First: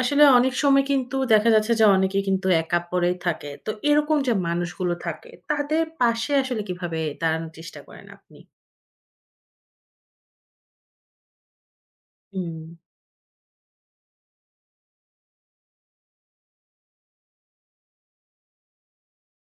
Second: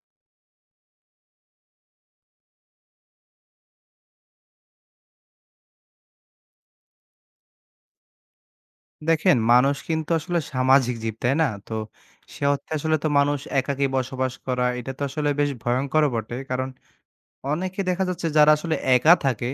আসলে অনেক সময় কিন্তু দেখা যাচ্ছে যে অনেকে কিন্তু একা পড়েই থাকে। তো এরকম যে মানুষগুলো থাকে, তাদের পাশে আসলে কিভাবে দাঁড়ানোর চেষ্টা করেন আপনি? দেখেন, মানুষ কিন্তু আসলে সামাজিক জীব, তাই না? তো সে হুম। অর্থে আসলে তো মানুষ একাকী বসবাস করা, এটা তো আসলে বেশ ভয়ংকরও বটে। কারণ অনেকে দেখা যাচ্ছে যারা আসলে একা থাকে,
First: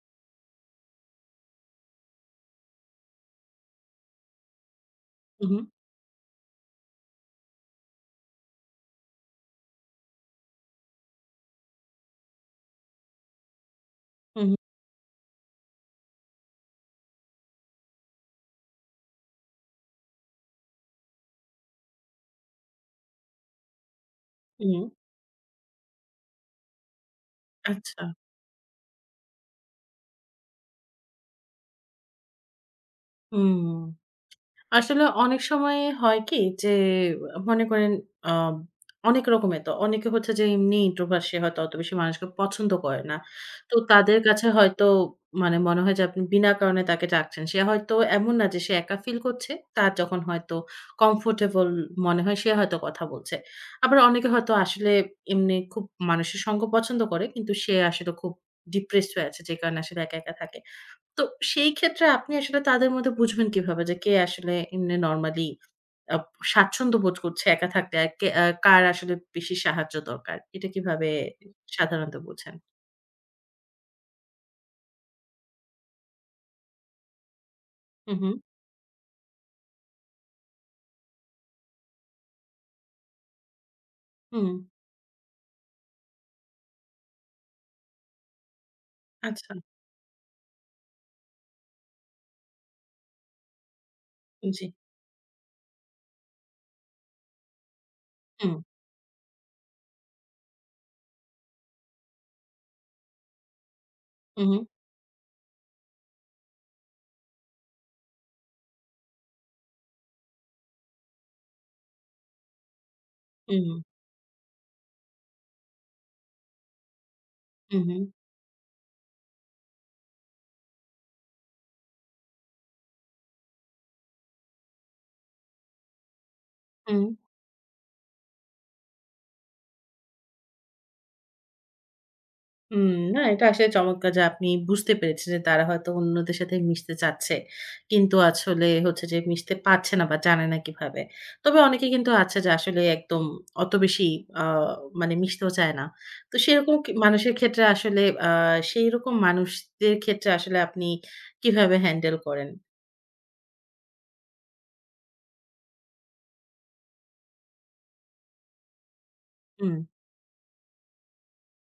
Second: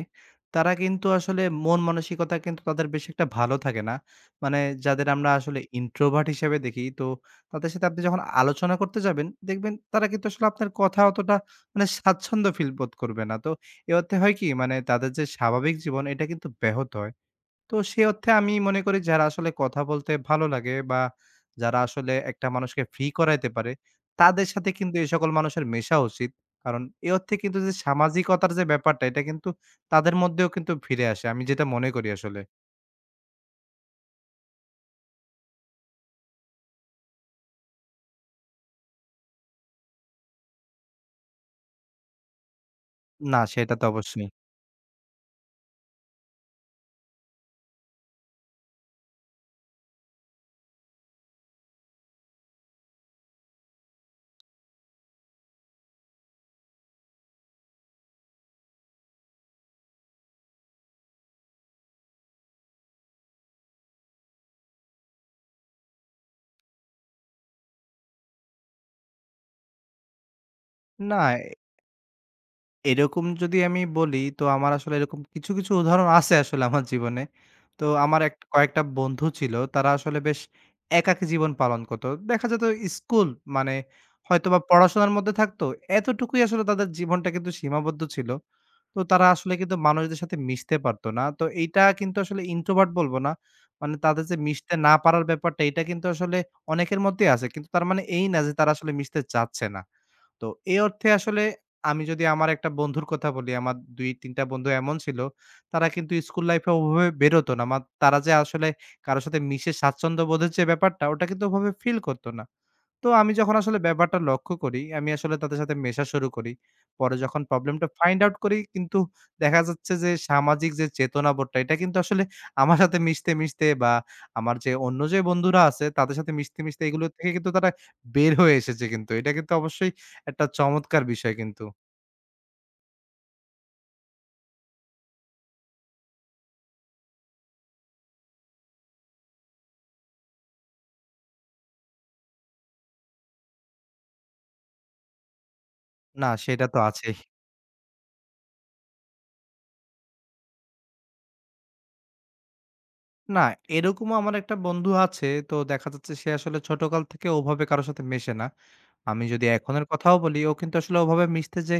তারা কিন্তু আসলে মন মানসিকতা কিন্তু তাদের বেশ একটা ভালো থাকে না। মানে যাদের আমরা হু, হু, আসলে introvert হিসেবে দেখি, তো তাদের সাথে আপনি যখন আলোচনা করতে যাবেন, দেখবেন তারা কিন্তু আসলে আপনার কথা অতটা মানে স্বাচ্ছন্দ্য ফিল বোধ করবে না। তো এ অর্থে হয় হু, কি? মানে তাদের যে স্বাভাবিক জীবন, এটা কিন্তু ব্যাহত হয়। তো সে অর্থে আমি মনে করি যারা আসলে কথা বলতে ভালো লাগে বা যারা আসলে একটা মানুষকে ফ্রি করাইতে পারে, তাদের হু, সাথে হু। কিন্তু এই সকল মানুষের মেশা উচিত। কারণ এ অর্থে কিন্তু যে আচ্ছা। সামাজিকতার যে ব্যাপারটা এটা কিন্তু তাদের মধ্যেও কিন্তু ফিরে আসে। আমি যেটা মনে করি আসলে। হুম। আসলে অনেক সময় হয় কি যে মনে করেন আম অনেক রকমের তো অনেকে হচ্ছে যে এমনি ইন্ট্রোভার্ট সে হয়তো অত বেশি মানুষকে পছন্দ করে না। না তো সেটা তো তাদের অবশ্যই। কাছে হয়তো মানে মনে হয় যে আপনি বিনা কারণে তাকে ডাকছেন। সে হয়তো এমন না যে সে একা ফিল করছে। তার যখন হয়তো কমফোর্টেবল মনে হয় সে হয়তো কথা বলছে। আবার অনেকে হয়তো আসলে এমনি খুব মানুষের সঙ্গ পছন্দ করে কিন্তু সে আসলে খুব ডিপ্রেসড হয়ে আছে যে কারণে আসলে একা, একা থাকে। তো সেই ক্ষেত্রে আপনি আসলে তাদের মধ্যে বুঝবেন কিভাবে যে কে আসলে এমনি নরমালি আ স্বাচ্ছন্দ্য বোধ করছে একা থাকতে আর কে কার আসলে বেশি সাহায্য দরকার? এটা কিভাবে না, সাধারণত বোঝেন? এরকম যদি আমি বলি, তো আমার আসলে এরকম কিছু, কিছু উদাহরণ আছে আসলে আমার জীবনে। তো হু, আমার হু, এক কয়েকটা বন্ধু ছিল, তারা আসলে বেশ একাকী জীবন পালন করত। দেখা যেত স্কুল মানে হুম। হয়তোবা পড়াশোনার মধ্যে থাকতো, এতটুকুই আসলে তাদের জীবনটা কিন্তু সীমাবদ্ধ ছিল। তো তারা আসলে আচ্ছা, কিন্তু মানুষদের সাথে মিশতে পারত না। তো এইটা কিন্তু আসলে ইন্ট্রোভার্ট বলব না। মানে তাদের যে জি। মিশতে না পারার ব্যাপারটা, এটা কিন্তু আসলে অনেকের মধ্যেই আছে। কিন্তু তার মানে এই না হুম, যে তারা আসলে মিশতে চাচ্ছে না। তো এই অর্থে আসলে আমি যদি আমার একটা বন্ধুর কথা বলি, আমার ২-৩ হু, টা হু, বন্ধু এমন ছিল, তারা কিন্তু স্কুল লাইফে ওভাবে বেরোতো না। তারা যে আসলে কারো সাথে মিশে স্বাচ্ছন্দ্য বোধের যে ব্যাপারটা, ওটা কিন্তু ওভাবে ফিল করত না। তো আমি যখন আসলে হু, ব্যাপারটা লক্ষ্য করি, আমি আসলে তাদের সাথে মেশা শুরু করি। পরে যখন হু, প্রবলেমটা হু, ফাইন্ড আউট করি কিন্তু দেখা যাচ্ছে যে সামাজিক যে চেতনাবোধটা এটা কিন্তু আসলে আমার সাথে মিশতে, মিশতে বা আমার যে অন্য যে বন্ধুরা আছে তাদের সাথে মিশতে, মিশতে হু। এগুলো থেকে কিন্তু তারা বের হয়ে এসেছে কিন্তু। এটা কিন্তু অবশ্যই একটা চমৎকার বিষয় কিন্তু। হুম, না এটা আসলে চমৎকার যে আপনি বুঝতে পেরেছেন যে তারা হয়তো অন্যদের সাথে মিশতে চাচ্ছে। কিন্তু আসলে হচ্ছে যে মিশতে পারছে না বা জানে না কিভাবে। তবে অনেকে কিন্তু আছে যে আসলে একদম অত বেশি আ মানে মিশতেও চায় না। না তো সেটা সেরকম তো কি আছেই। মানুষের ক্ষেত্রে আসলে আ সেইরকম মানুষদের ক্ষেত্রে আসলে আপনি কিভাবে হ্যান্ডেল করেন? না, এরকমও আমার একটা বন্ধু আছে। তো দেখা যাচ্ছে সে আসলে ছোটকাল থেকে ওভাবে কারো সাথে মেশে না। আমি যদি হুম, এখনের কথাও বলি, ও কিন্তু আসলে ওভাবে মিশতে যে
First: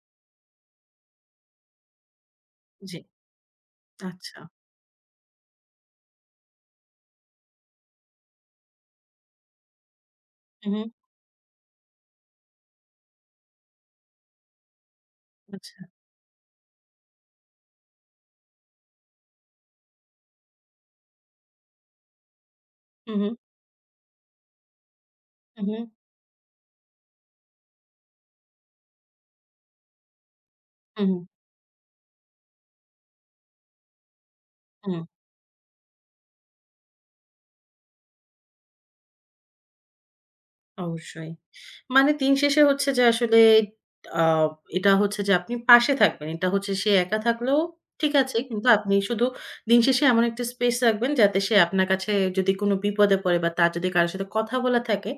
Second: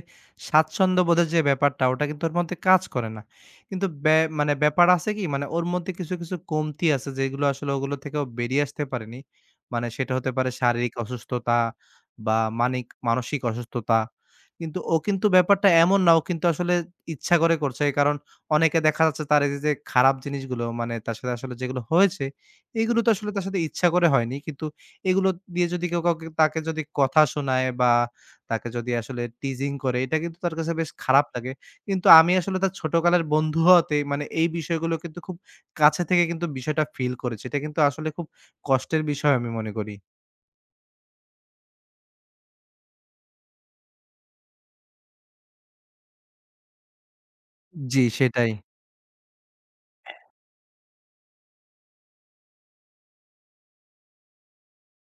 স্বাচ্ছন্দ্য বোধের যে ব্যাপারটা, ওটা কিন্তু ওর মধ্যে কাজ জি। করে না। কিন্তু আচ্ছা। ব্যাপার আছে কি? মানে ওর মধ্যে কিছু, কিছু কমতি আছে যেগুলো আসলে ওগুলো থেকে ও বেরিয়ে আসতে পারেনি। মানে সেটা হতে পারে হু, হু। শারীরিক অসুস্থতা বা মানসিক অসুস্থতা। কিন্তু ও কিন্তু ব্যাপারটা আচ্ছা। এমন না, ও কিন্তু আসলে ইচ্ছা করে করছে। কারণ অনেকে দেখা যাচ্ছে তার এই যে খারাপ জিনিসগুলো মানে তার সাথে আসলে যেগুলো হয়েছে, এগুলো তো হু, হু, আসলে তার সাথে ইচ্ছা করে হয়নি। কিন্তু এগুলো হু, দিয়ে হু, যদি কেউ কাউকে তাকে যদি কথা শোনায় বা তাকে যদি আসলে টিজিং করে, এটা কিন্তু তার কাছে বেশ হু, খারাপ লাগে। কিন্তু আমি আসলে তার ছোটকালের বন্ধু হওয়াতে মানে এই হু। বিষয়গুলো কিন্তু খুব কাছে থেকে কিন্তু বিষয়টা ফিল করেছি। এটা কিন্তু আসলে খুব কষ্টের বিষয় আমি মনে করি। অবশ্যই। মানে দিন শেষে হচ্ছে যে আসলে আ এটা হচ্ছে যে আপনি পাশে থাকবেন। এটা হচ্ছে সে একা থাকলেও জি, ঠিক আছে। সেটাই। কিন্তু আপনি শুধু দিন শেষে এমন একটা স্পেস রাখবেন যাতে সে আপনার কাছে যদি কোনো বিপদে পড়ে বা তার যদি কারো সাথে কথা বলা থাকে,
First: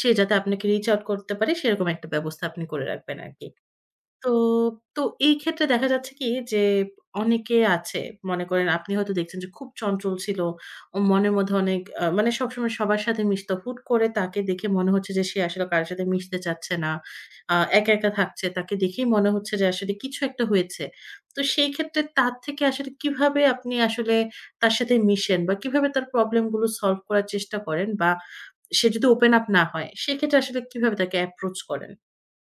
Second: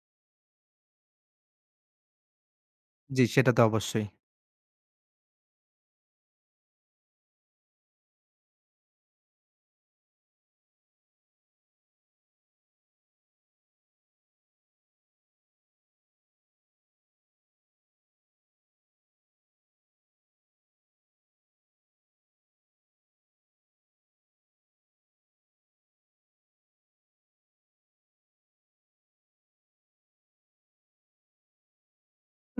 সে যাতে আপনাকে রিচ আউট করতে পারে সেরকম একটা ব্যবস্থা আপনি করে রাখবেন জি, আরকি। সেটা তো অবশ্যই। তো, তো এই ক্ষেত্রে দেখা যাচ্ছে কি যে অনেকে আছে মনে করেন আপনি হয়তো দেখছেন যে খুব চঞ্চল ছিল। ওর মনের মধ্যে অনেক মানে সবসময় সবার সাথে মিশতো। হুট করে তাকে দেখে মনে হচ্ছে যে সে আসলে কারো সাথে মিশতে চাচ্ছে না। একা, একা থাকছে। তাকে দেখেই মনে হচ্ছে যে আসলে কিছু একটা হয়েছে। তো সেই ক্ষেত্রে তার থেকে আসলে কিভাবে আপনি আসলে তার সাথে মিশেন বা কিভাবে তার প্রবলেম গুলো সলভ করার চেষ্টা করেন বা সে যদি ওপেন আপ না হয় সেক্ষেত্রে আসলে কিভাবে তাকে অ্যাপ্রোচ করেন?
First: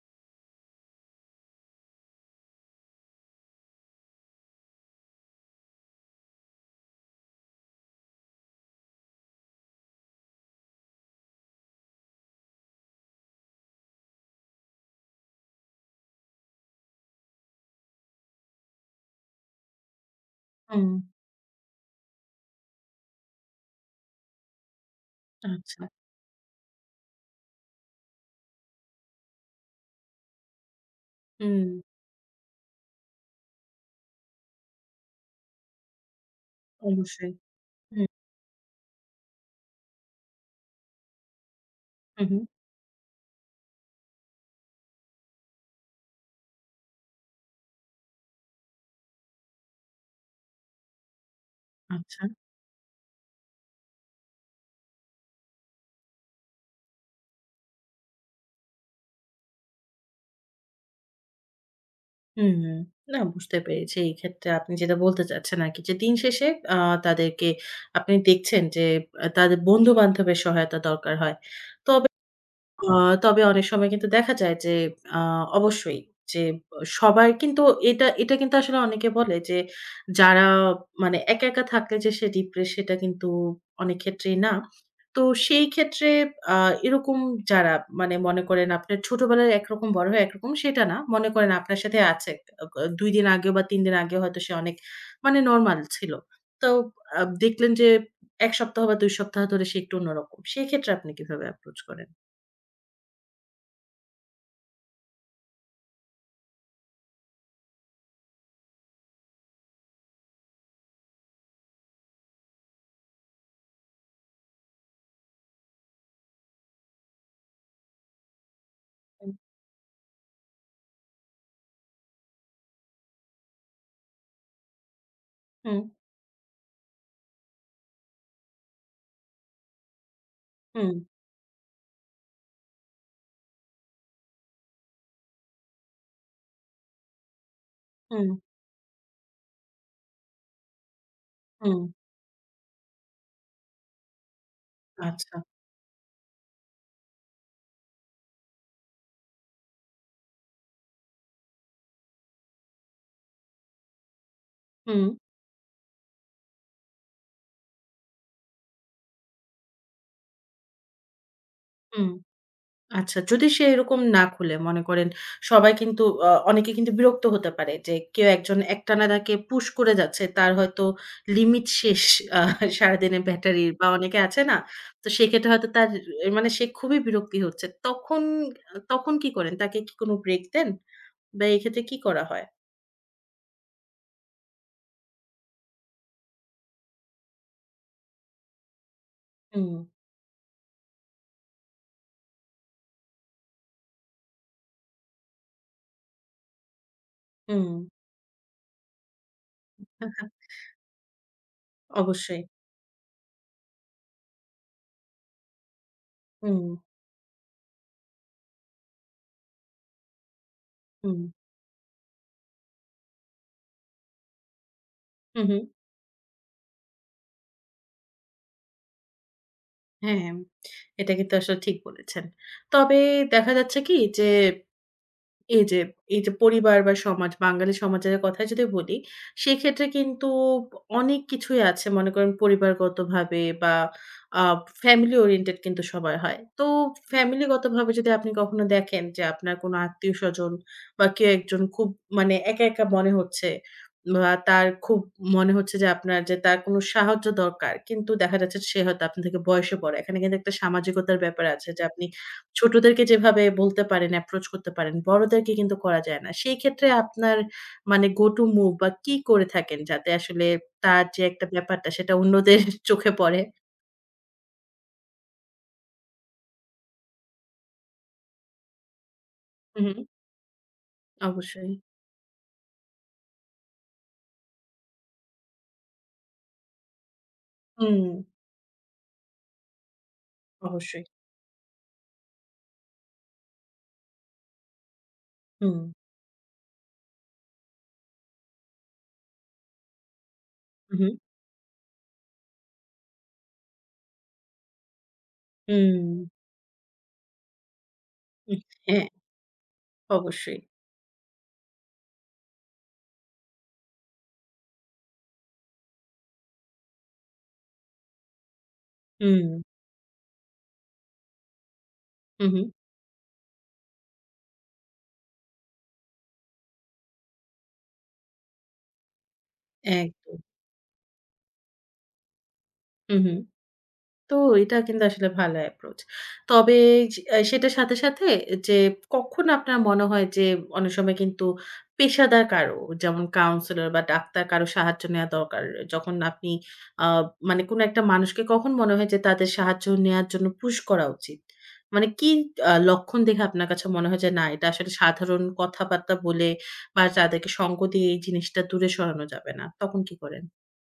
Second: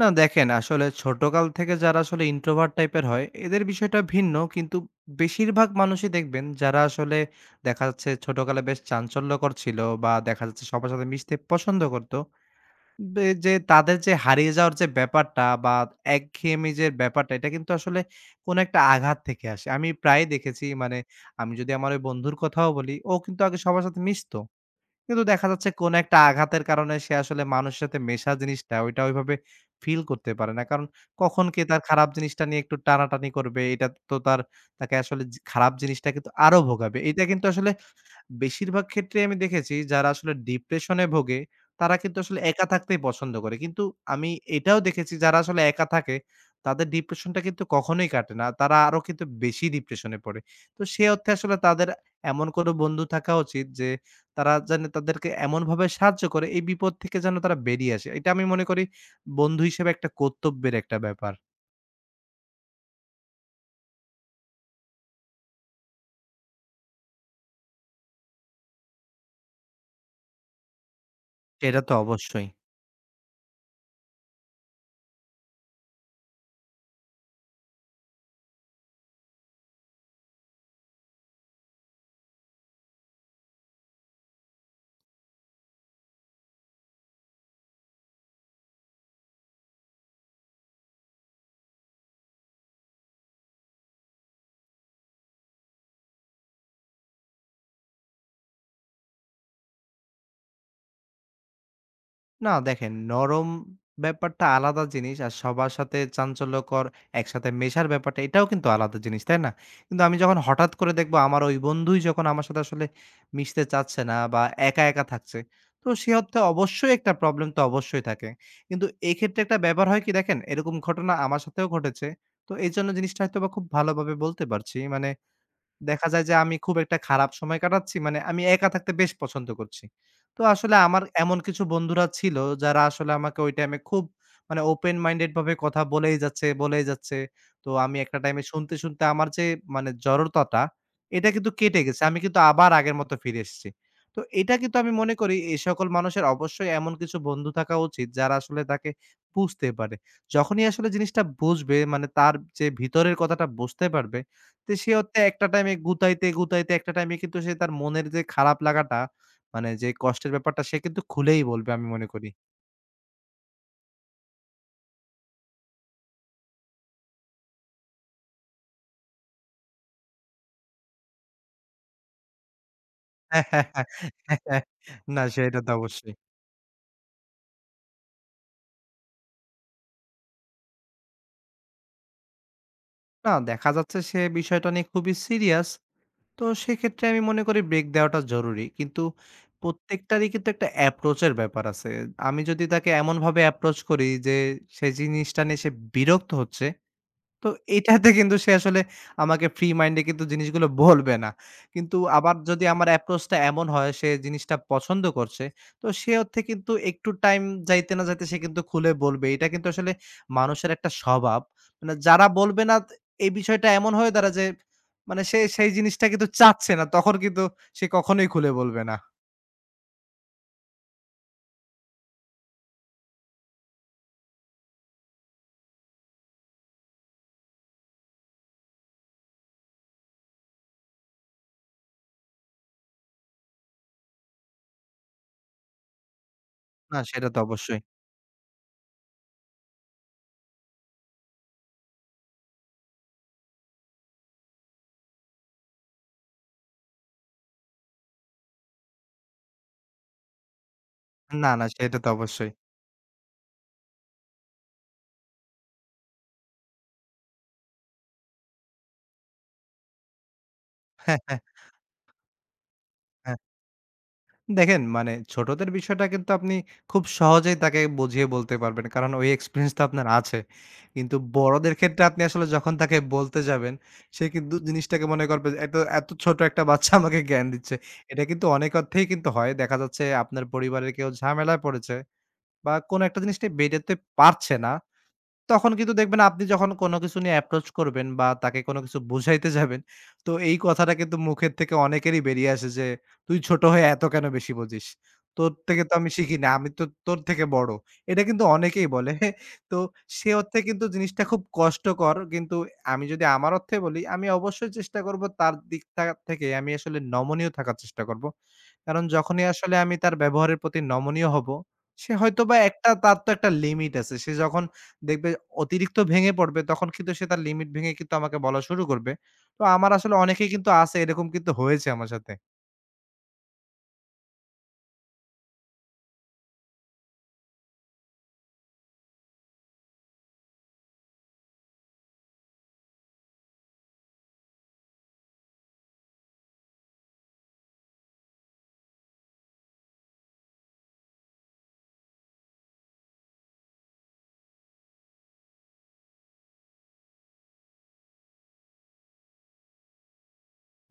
না দেখেন আসলে ছোটকাল থেকে যারা আসলে ইন্ট্রোভার্ট টাইপের হয় এদের বিষয়টা ভিন্ন কিন্তু বেশিরভাগ মানুষই দেখবেন যারা আসলে দেখা যাচ্ছে ছোটকালে বেশ চাঞ্চল্যকর ছিল বা দেখা যাচ্ছে সবার সাথে মিশতে পছন্দ করতো যে তাদের যে হারিয়ে যাওয়ার যে ব্যাপারটা বা একঘেয়েমি যে ব্যাপারটা এটা কিন্তু আসলে কোনো একটা আঘাত থেকে আসে আমি প্রায় দেখেছি হুম। মানে আমি যদি আমার ওই বন্ধুর কথাও বলি ও কিন্তু আগে সবার সাথে মিশতো কিন্তু দেখা যাচ্ছে আচ্ছা। কোনো একটা আঘাতের কারণে সে আসলে মানুষের সাথে মেশা জিনিসটা ওইটা ওইভাবে ফিল করতে পারে না। কারণ কখন কে হুম। তার খারাপ জিনিসটা নিয়ে একটু টানাটানি করবে, এটা তো তার তাকে আসলে খারাপ জিনিসটা কিন্তু আরো ভোগাবে। এটা অবশ্যই। কিন্তু আসলে হুম, বেশিরভাগ ক্ষেত্রেই আমি দেখেছি যারা আসলে ডিপ্রেশনে ভোগে, তারা কিন্তু হুম, আসলে হুম। একা থাকতেই পছন্দ করে। কিন্তু আমি এটাও দেখেছি যারা আসলে একা থাকে, তাদের ডিপ্রেশনটা কিন্তু কখনোই কাটে না। তারা আরো কিন্তু বেশি ডিপ্রেশনে পড়ে। তো সে অর্থে আসলে তাদের আচ্ছা। এমন কোনো বন্ধু থাকা উচিত যে, তারা যেন তাদেরকে এমনভাবে সাহায্য করে, এই বিপদ থেকে যেন তারা বেরিয়ে আসে। এটা আমি মনে করি বন্ধু হিসেবে একটা কর্তব্যের একটা ব্যাপার। হুম। হুম। না বুঝতে পেরেছি। এই ক্ষেত্রে আপনি যেটা বলতে চাচ্ছেন আরকি যে দিন শেষে আ তাদেরকে আপনি দেখছেন যে তাদের বন্ধু-বান্ধবের সহায়তা দরকার হয়। সেটা তো তবে অবশ্যই। আ তবে অনেক সময় কিন্তু দেখা যায় যে আ অবশ্যই যে সবার কিন্তু এটা এটা কিন্তু আসলে অনেকে বলে যে যারা মানে একা, একা থাকলে যে সে ডিপ্রেস সেটা কিন্তু অনেক ক্ষেত্রেই না। তো সেই ক্ষেত্রে আ এরকম যারা মানে মনে করেন আপনার ছোটবেলায় একরকম বড় হয়ে একরকম সেটা না। মনে করেন আপনার সাথে আছে। আ ক ২ দিন আগেও বা ৩ দিন আগেও হয়তো সে অনেক মানে নরমাল ছিল। তো দেখলেন যে ১ সপ্তাহ বা ২ সপ্তাহ ধরে সে একটু অন্যরকম। সেক্ষেত্রে আপনি কিভাবে অ্যাপ্রোচ করেন? না দেখেন, ব্যাপারটা আলাদা জিনিস আর সবার সাথে চাঞ্চল্যকর একসাথে মেশার ব্যাপারটা এটাও কিন্তু আলাদা জিনিস, তাই না? কিন্তু আমি যখন হঠাৎ করে দেখবো আমার ওই বন্ধুই যখন আমার সাথে আসলে মিশতে চাচ্ছে না বা একা, একা থাকছে, তো সে অর্থে অবশ্যই একটা প্রবলেম তো অবশ্যই থাকে। কিন্তু এক্ষেত্রে একটা ব্যাপার হয় কি দেখেন, এরকম ঘটনা আমার সাথেও ঘটেছে। তো এজন্য জিনিসটা হয়তোবা খুব ভালোভাবে বলতে পারছি। মানে হুম, দেখা যায় যে আমি খুব একটা খারাপ সময় কাটাচ্ছি। মানে আমি একা থাকতে বেশ পছন্দ করছি। তো আসলে হুম, আমার এমন কিছু বন্ধুরা ছিল যারা আসলে আমাকে ওই টাইমে খুব মানে ওপেন মাইন্ডেড ভাবে কথা বলেই যাচ্ছে, বলেই যাচ্ছে। তো আমি একটা হুম, টাইমে শুনতে, শুনতে আমার যে মানে জড়তাটা এটা কিন্তু হুম, কেটে গেছে। আমি কিন্তু আবার আগের মতো ফিরে এসেছি। তো এটা কিন্তু আমি মনে করি আচ্ছা। এই সকল মানুষের অবশ্যই এমন কিছু বন্ধু থাকা উচিত যারা আসলে তাকে বুঝতে পারে। যখনই আসলে জিনিসটা বুঝবে মানে তার যে ভিতরের কথাটা বুঝতে পারবে তো সে হুম, হচ্ছে একটা টাইমে গুতাইতে, গুতাইতে একটা টাইমে কিন্তু সে তার মনের যে খারাপ লাগাটা মানে যে কষ্টের ব্যাপারটা সে কিন্তু খুলেই বলবে আমি মনে হুম, করি। আচ্ছা। যদি সে এরকম না খুলে মনে করেন সবাই কিন্তু অনেকে কিন্তু বিরক্ত হতে পারে যে কেউ একজন একটানা তাকে পুশ করে যাচ্ছে। তার হয়তো লিমিট শেষ, আ সারাদিনের হ্যাঁ, হ্যাঁ, ব্যাটারির বা অনেকে হ্যাঁ, আছে না? হ্যাঁ। তো না সেক্ষেত্রে সেটা হয়তো তো তার অবশ্যই। মানে সে খুবই বিরক্তি হচ্ছে। তখন তখন কি করেন? তাকে কি কোনো ব্রেক দেন? বা এক্ষেত্রে কি করা হয়? না দেখা যাচ্ছে সে বিষয়টা নিয়ে খুবই সিরিয়াস। তো সেক্ষেত্রে আমি মনে করি ব্রেক দেওয়াটা জরুরি। কিন্তু হুম, প্রত্যেকটারই কিন্তু একটা অ্যাপ্রোচ এর ব্যাপার আছে। আমি যদি তাকে এমনভাবে অ্যাপ্রোচ করি যে সে জিনিসটা নিয়ে সে বিরক্ত হচ্ছে তো হুম, এইটাতে কিন্তু সে আসলে আমাকে ফ্রি মাইন্ডে কিন্তু জিনিসগুলো বলবে না। কিন্তু আবার অবশ্যই। যদি আমার অ্যাপ্রোচটা এমন হয় সে জিনিসটা পছন্দ করছে, তো সে অর্থে হুম, কিন্তু একটু টাইম যাইতে না যাইতে সে কিন্তু খুলে বলবে। এটা কিন্তু আসলে মানুষের একটা হুম, স্বভাব। মানে যারা বলবে না ত এই বিষয়টা এমন হয়ে দাঁড়ায় যে মানে সে হুম, হুম। সেই জিনিসটা কিন্তু চাচ্ছে না। তখন কিন্তু সে কখনোই খুলে বলবে না। হ্যাঁ, হ্যাঁ। এটা কিন্তু আসলে ঠিক বলেছেন। তবে দেখা যাচ্ছে কি যে এই যে, এই যে পরিবার বা সমাজ, বাঙালি সমাজের কথাই যদি বলি, সেক্ষেত্রে কিন্তু অনেক কিছুই আছে। মনে করেন পরিবারগতভাবে বা আ ফ্যামিলি ওরিয়েন্টেড কিন্তু সবাই হয়। তো না সেটা তো অবশ্যই। ফ্যামিলিগতভাবে যদি আপনি কখনো দেখেন যে আপনার কোনো আত্মীয়স্বজন বা কেউ একজন খুব মানে একা, একা মনে হচ্ছে বা তার খুব মনে হচ্ছে যে আপনার যে তার কোনো সাহায্য দরকার। কিন্তু দেখা যাচ্ছে সে হয়তো আপনার থেকে বয়সে বড়। এখানে কিন্তু একটা সামাজিকতার ব্যাপার না, না আছে যে সেটা আপনি তো অবশ্যই। ছোটদেরকে যেভাবে বলতে পারেন, অ্যাপ্রোচ করতে পারেন, বড়দেরকে কিন্তু করা যায় না। সেই ক্ষেত্রে আপনার মানে go to move বা কি করে থাকেন যাতে আসলে তার যে একটা ব্যাপারটা সেটা অন্যদের চোখে পড়ে? দেখেন মানে ছোটদের বিষয়টা কিন্তু আপনি খুব সহজেই তাকে বুঝিয়ে বলতে পারবেন। কারণ ওই এক্সপেরিয়েন্সটা হুম, হুম, আপনার আছে। কিন্তু অবশ্যই। বড়দের ক্ষেত্রে আপনি আসলে যখন তাকে বলতে যাবেন, সে কিন্তু জিনিসটাকে মনে করবে যে, "এত, এত ছোট একটা বাচ্চা আমাকে জ্ঞান দিচ্ছে।" হুম, এটা কিন্তু অনেক অর্থেই কিন্তু হয়। দেখা যাচ্ছে আপনার পরিবারের অবশ্যই। কেউ ঝামেলায় পড়েছে বা কোনো একটা জিনিস নিয়ে বেরোতে পারছে না। তখন হুম, কিন্তু দেখবেন আপনি যখন কোনো কিছু নিয়ে অ্যাপ্রোচ করবেন বা তাকে কোনো কিছু বুঝাইতে যাবেন, তো এই কথাটা হুম, কিন্তু মুখের থেকে অনেকেরই বেরিয়ে আসে যে, "তুই ছোট হয়ে এত কেন বেশি বোঝিস? তোর থেকে তো হুম, আমি শিখি না। আমি তো তোর থেকে বড়।" এটা কিন্তু হুম, অনেকেই হ্যাঁ, বলে। তো সে অর্থে অবশ্যই। কিন্তু জিনিসটা খুব কষ্টকর। কিন্তু আমি যদি আমার অর্থে বলি, আমি অবশ্যই চেষ্টা করব তার দিক থেকে আমি আসলে নমনীয় থাকার চেষ্টা করব। কারণ হুম, যখনই আসলে আমি তার ব্যবহারের প্রতি নমনীয় হব, সে হুম, হয়তোবা হুম, একটা তার তো একটা লিমিট আছে। সে যখন দেখবে অতিরিক্ত ভেঙে পড়বে, তখন কিন্তু সে তার লিমিট ভেঙে কিন্তু আমাকে বলা শুরু করবে। তো আমার আসলে একদম। অনেকেই কিন্তু আছে, এরকম কিন্তু হয়েছে আমার সাথে। হুম, হুম। তো এটা কিন্তু আসলে ভালো অ্যাপ্রোচ। তবে স অ্যা সেটার সাথে যে কখন আপনার মনে হয় যে অনেক সময় কিন্তু পেশাদার কারো যেমন কাউন্সেলর বা ডাক্তার কারো সাহায্য নেওয়া দরকার। যখন আপনি আ মানে কোন একটা মানুষকে কখন মনে হয় যে তাদের সাহায্য নেয়ার জন্য পুশ করা উচিত? মানে কি লক্ষণ দেখে আপনার কাছে মনে হয় যে না এটা আসলে সাধারণ কথাবার্তা বলে বা তাদেরকে সঙ্গ দিয়ে এই জিনিসটা দূরে সরানো যাবে না। তখন কি করেন?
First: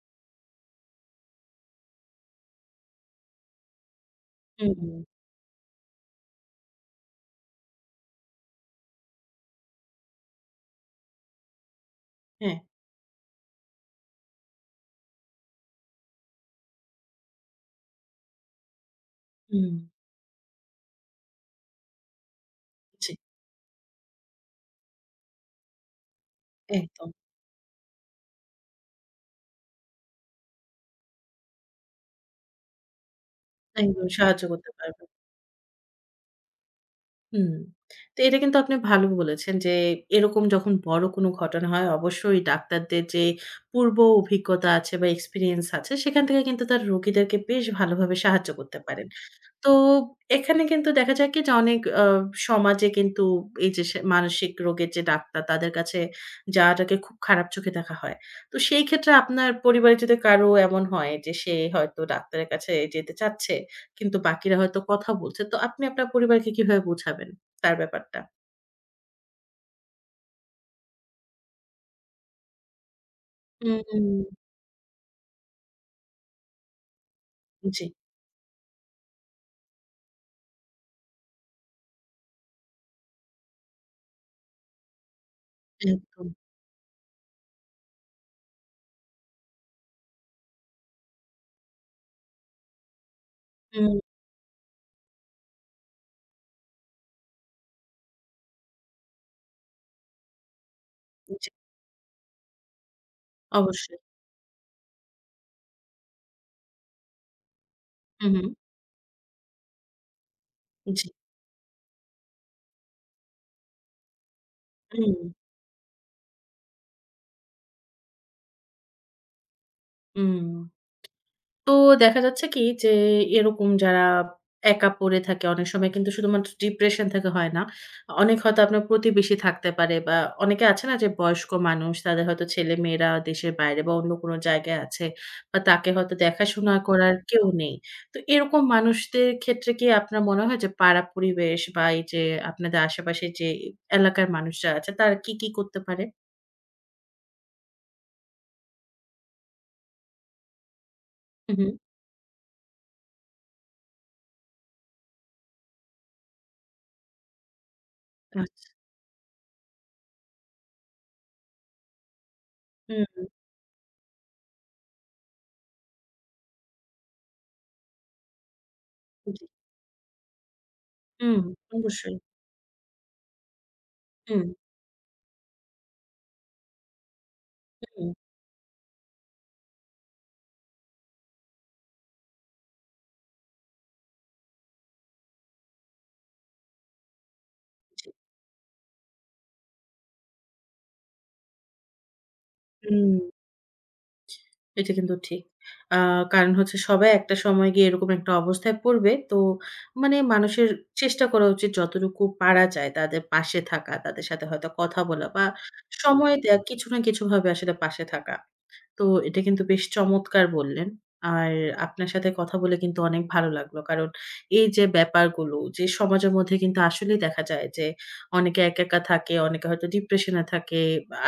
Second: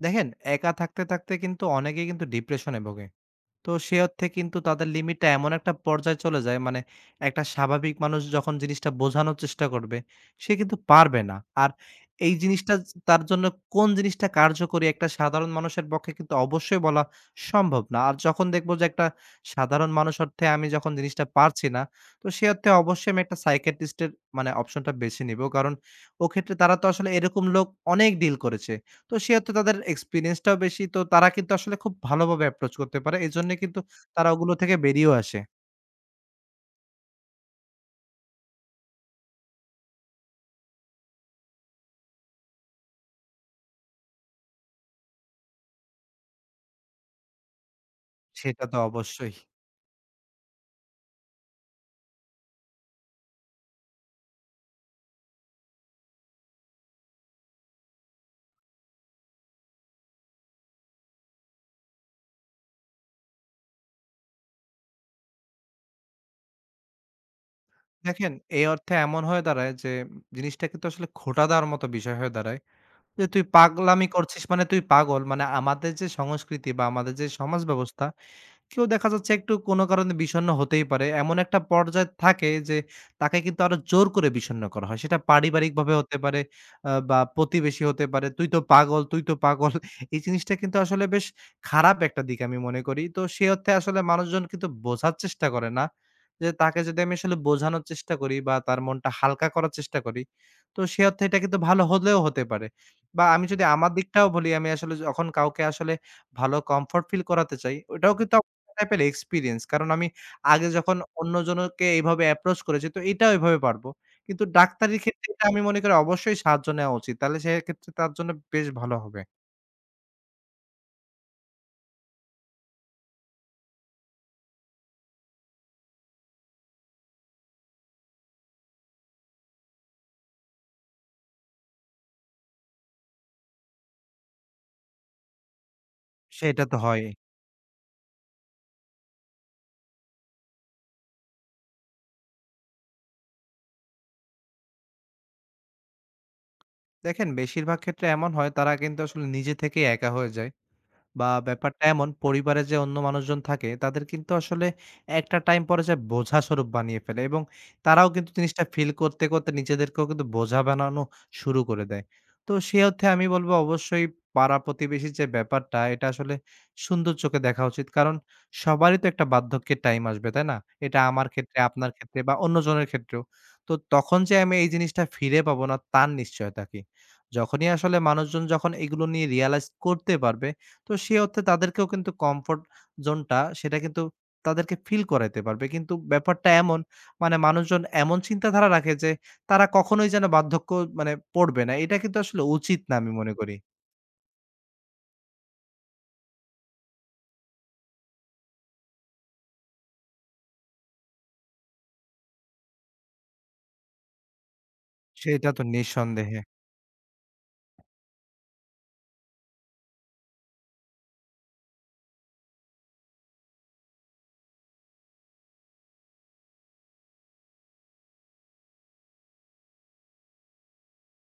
দেখেন, একা থাকতে, থাকতে কিন্তু অনেকেই কিন্তু ডিপ্রেশনে ভোগে। তো সে অর্থে কিন্তু হুম, তাদের হুম। লিমিটটা এমন একটা পর্যায়ে চলে যায় মানে একটা স্বাভাবিক মানুষ যখন জিনিসটা বোঝানোর চেষ্টা করবে সে কিন্তু পারবে না। আর এই হ্যাঁ, জিনিসটা তার জন্য কোন জিনিসটা কার্যকরী একটা সাধারণ মানুষের পক্ষে কিন্তু অবশ্যই বলা সম্ভব না। আর যখন দেখবো যে একটা হুম। সাধারণ মানুষ অর্থে আমি যখন জিনিসটা পারছি না, তো সে অর্থে অবশ্যই জি, আমি একটা সাইকিয়াট্রিস্ট এর মানে অপশনটা বেছে নিবো। কারণ ওক্ষেত্রে তারা তো একদম। আসলে এরকম লোক অনেক ডিল করেছে। তো সেহেতু তাদের এক্সপেরিয়েন্সটাও বেশি। তো তারা কিন্তু আসলে খুব ভালোভাবে অ্যাপ্রোচ করতে পারে। এজন্য কিন্তু একদম তারা সাহায্য ওগুলো করতে থেকে পারবে। বেরিয়েও আসে। হুম। তো এটা কিন্তু আপনি ভালো বলেছেন যে এরকম যখন বড় কোনো ঘটনা হয় অবশ্যই ডাক্তারদের যে পূর্ব অভিজ্ঞতা আছে বা এক্সপেরিয়েন্স আছে সেখান থেকে কিন্তু তার রোগীদেরকে বেশ ভালোভাবে সাহায্য সেটা করতে তো পারে। অবশ্যই। তো এখানে কিন্তু দেখা যায় কি যে অনেক সমাজে কিন্তু এই যে সে মানসিক রোগের যে ডাক্তার তাদের কাছে যাওয়াটাকে খুব খারাপ চোখে দেখা হয়। তো সেই ক্ষেত্রে আপনার পরিবারে যদি কারো এমন হয় যে সে হয়তো ডাক্তারের কাছে যেতে চাচ্ছে, কিন্তু বাকিরা হয়তো কথা বলছে। তো আপনি আপনার পরিবারকে কিভাবে বোঝাবেন তার ব্যাপারটা? দেখেন, এই অর্থে এমন হয়ে দাঁড়ায় যে জিনিসটা কিন্তু আসলে খোঁটা দেওয়ার মতো বিষয় হয়ে দাঁড়ায়। যে তুই পাগলামি হুম, করছিস মানে তুই পাগল। মানে আমাদের যে সংস্কৃতি বা আমাদের যে সমাজ জি, ব্যবস্থা কেউ দেখা যাচ্ছে একটু কোনো কারণে বিষণ্ণ হতেই পারে। এমন একটা পর্যায় থাকে যে তাকে কিন্তু আরো জোর করে বিষণ্ণ করা হয়। সেটা পারিবারিকভাবে হতে একদম। পারে বা প্রতিবেশী হতে পারে। "তুই তো পাগল, তুই তো পাগল।" এই জিনিসটা কিন্তু আসলে বেশ খারাপ একটা দিক আমি মনে করি। তো সে অর্থে হুম, আসলে মানুষজন কিন্তু বোঝার চেষ্টা করে না। যে তাকে যদি আমি আসলে বোঝানোর চেষ্টা করি বা তার মনটা হালকা করার চেষ্টা করি, তো সে অর্থে এটা জি, কিন্তু ভালো হলেও হতে পারে। বা আমি যদি আমার অবশ্যই। দিকটাও বলি, আমি আসলে যখন কাউকে আসলে ভালো কমফোর্ট ফিল করাতে চাই, ওটাও হু, কিন্তু হু। টাইপের এক্সপেরিয়েন্স। কারণ আমি আগে যখন জি, অন্যজনকে এইভাবে অ্যাপ্রোচ করেছি, তো এটাও এভাবে পারবো। কিন্তু ডাক্তারির হুম, ক্ষেত্রে এটা আমি মনে করি অবশ্যই সাহায্য নেওয়া উচিত। তাহলে সেক্ষেত্রে তার জন্য বেশ ভালো হবে। হুম। তো দেখা যাচ্ছে কি যে এরকম যারা একা পড়ে থাকে অনেক সময় কিন্তু শুধুমাত্র ডিপ্রেশন থেকে হয় না। অনেক হয়তো আপনার প্রতিবেশী থাকতে পারে বা অনেকে আছে না যে বয়স্ক মানুষ তাদের হয়তো ছেলেমেয়েরা দেশের বাইরে বা অন্য কোনো জায়গায় আছে বা তাকে হয়তো সেটা দেখাশোনা তো হয়ই। করার কেউ নেই। তো এরকম মানুষদের ক্ষেত্রে কি আপনার মনে হয় যে পাড়া পরিবেশ বা এই যে আপনাদের আশেপাশে যে এলাকার মানুষরা আছে তারা কি, কি করতে পারে? দেখেন বেশিরভাগ ক্ষেত্রে এমন হয় তারা কিন্তু আসলে নিজে থেকেই একা হয়ে যায়। বা হু, হু। ব্যাপারটা এমন পরিবারে যে অন্য মানুষজন থাকে তাদের কিন্তু আসলে একটা টাইম পরে যে বোঝা স্বরূপ বানিয়ে ফেলে এবং তারাও কিন্তু জিনিসটা আচ্ছা। ফিল করতে, করতে নিজেদেরকেও কিন্তু বোঝা বানানো শুরু করে দেয়। তো সে হুম, অর্থে হুম আমি বলবো অবশ্যই পাড়া প্রতিবেশীর যে ব্যাপারটা এটা আসলে সুন্দর চোখে দেখা উচিত। কারণ সবারই তো একটা জি। বার্ধক্যের টাইম আসবে, তাই না? এটা আমার হুম, ক্ষেত্রে, আপনার অবশ্যই। ক্ষেত্রে বা অন্যজনের ক্ষেত্রেও। তো তখন যে হুম, আমি এই জিনিসটা ফিরে পাবো না তার নিশ্চয়তা কি? যখনই আসলে হুম, মানুষজন যখন এগুলো নিয়ে রিয়ালাইজ করতে পারবে তো সে অর্থে তাদেরকেও কিন্তু কমফোর্ট জোনটা সেটা কিন্তু তাদেরকে ফিল করাইতে পারবে। কিন্তু ব্যাপারটা এমন মানে মানুষজন জি। এমন চিন্তাধারা রাখে যে তারা কখনোই যেন বার্ধক্য মানে পড়বে না। এটা কিন্তু আসলে উচিত না আমি হুম। মনে করি। এটা কিন্তু ঠিক। আ কারণ হচ্ছে সবাই একটা সময় গিয়ে এরকম একটা অবস্থায় পড়বে। তো মানে মানুষের চেষ্টা করা উচিত যতটুকু পারা যায় তাদের পাশে থাকা, তাদের সাথে হয়তো কথা বলা বা সেটা তো সময় নিঃসন্দেহে। দেয়া কিছু না কিছুভাবে আসলে পাশে থাকা। তো এটা কিন্তু বেশ চমৎকার বললেন। আর আপনার সাথে কথা বলে কিন্তু অনেক ভালো লাগলো। কারণ এই যে ব্যাপারগুলো যে সমাজের মধ্যে কিন্তু আসলেই দেখা যায় যে অনেকে একা, একা থাকে, অনেকে হয়তো ডিপ্রেশন এ থাকে।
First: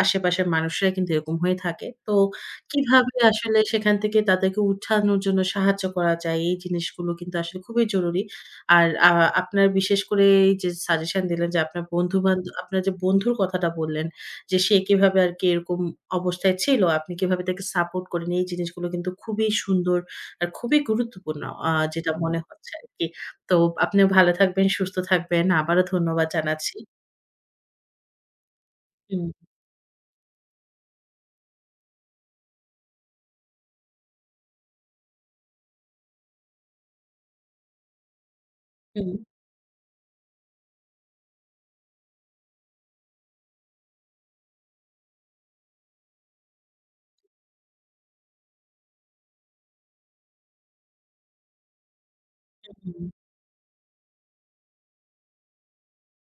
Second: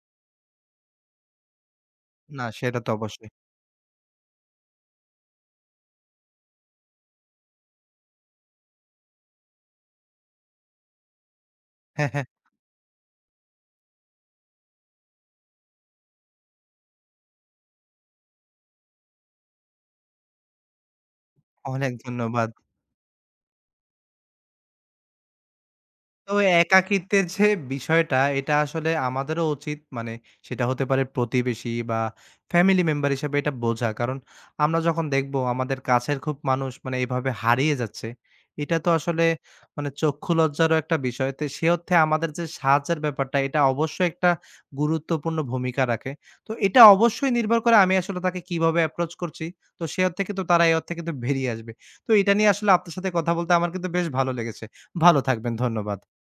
আশেপাশের মানুষরাই কিন্তু এরকম হয়ে থাকে। তো না সেটা তো কিভাবে অবশ্যই। আসলে সেখান থেকে তাদেরকে উঠানোর জন্য সাহায্য করা যায় এই জিনিসগুলো কিন্তু আসলে খুবই জরুরি। আর আপনার বিশেষ করে এই যে সাজেশন দিলেন যে আপনার হ্যাঁ, হ্যাঁ। বন্ধু-বান্ধব আপনার যে বন্ধুর কথাটা বললেন যে সে কিভাবে আরকি এরকম অবস্থায় ছিল, আপনি কিভাবে তাকে সাপোর্ট করেন। এই জিনিসগুলো কিন্তু খুবই সুন্দর আর খুবই গুরুত্বপূর্ণ আ অনেক যেটা মনে ধন্যবাদ। হচ্ছে আরকি। তো আপনিও ভালো থাকবেন, সুস্থ থাকবেন। আবারও ধন্যবাদ তো জানাচ্ছি। একাকিত্বের যে বিষয়টা এটা আসলে হুম, আমাদেরও উচিত মানে সেটা হতে পারে প্রতিবেশী বা ফ্যামিলি মেম্বার হিসেবে এটা বোঝা। কারণ আমরা যখন দেখব আমাদের কাছের খুব মানুষ মানে এভাবে হারিয়ে যাচ্ছে, এটা তো হুম, আসলে মানে চক্ষু লজ্জারও একটা বিষয়। তো সে অর্থে আমাদের যে সাহায্যের ব্যাপারটা এটা অবশ্যই একটা গুরুত্বপূর্ণ ভূমিকা রাখে। তো এটা অবশ্যই নির্ভর করে আমি আসলে তাকে কিভাবে অ্যাপ্রোচ করছি। তো সে অর্থে কিন্তু তারা এ অর্থে কিন্তু বেরিয়ে আসবে। তো এটা নিয়ে আসলে আপনার সাথে হুম। কথা বলতে আমার কিন্তু বেশ ভালো লেগেছে। ভালো থাকবেন। ধন্যবাদ।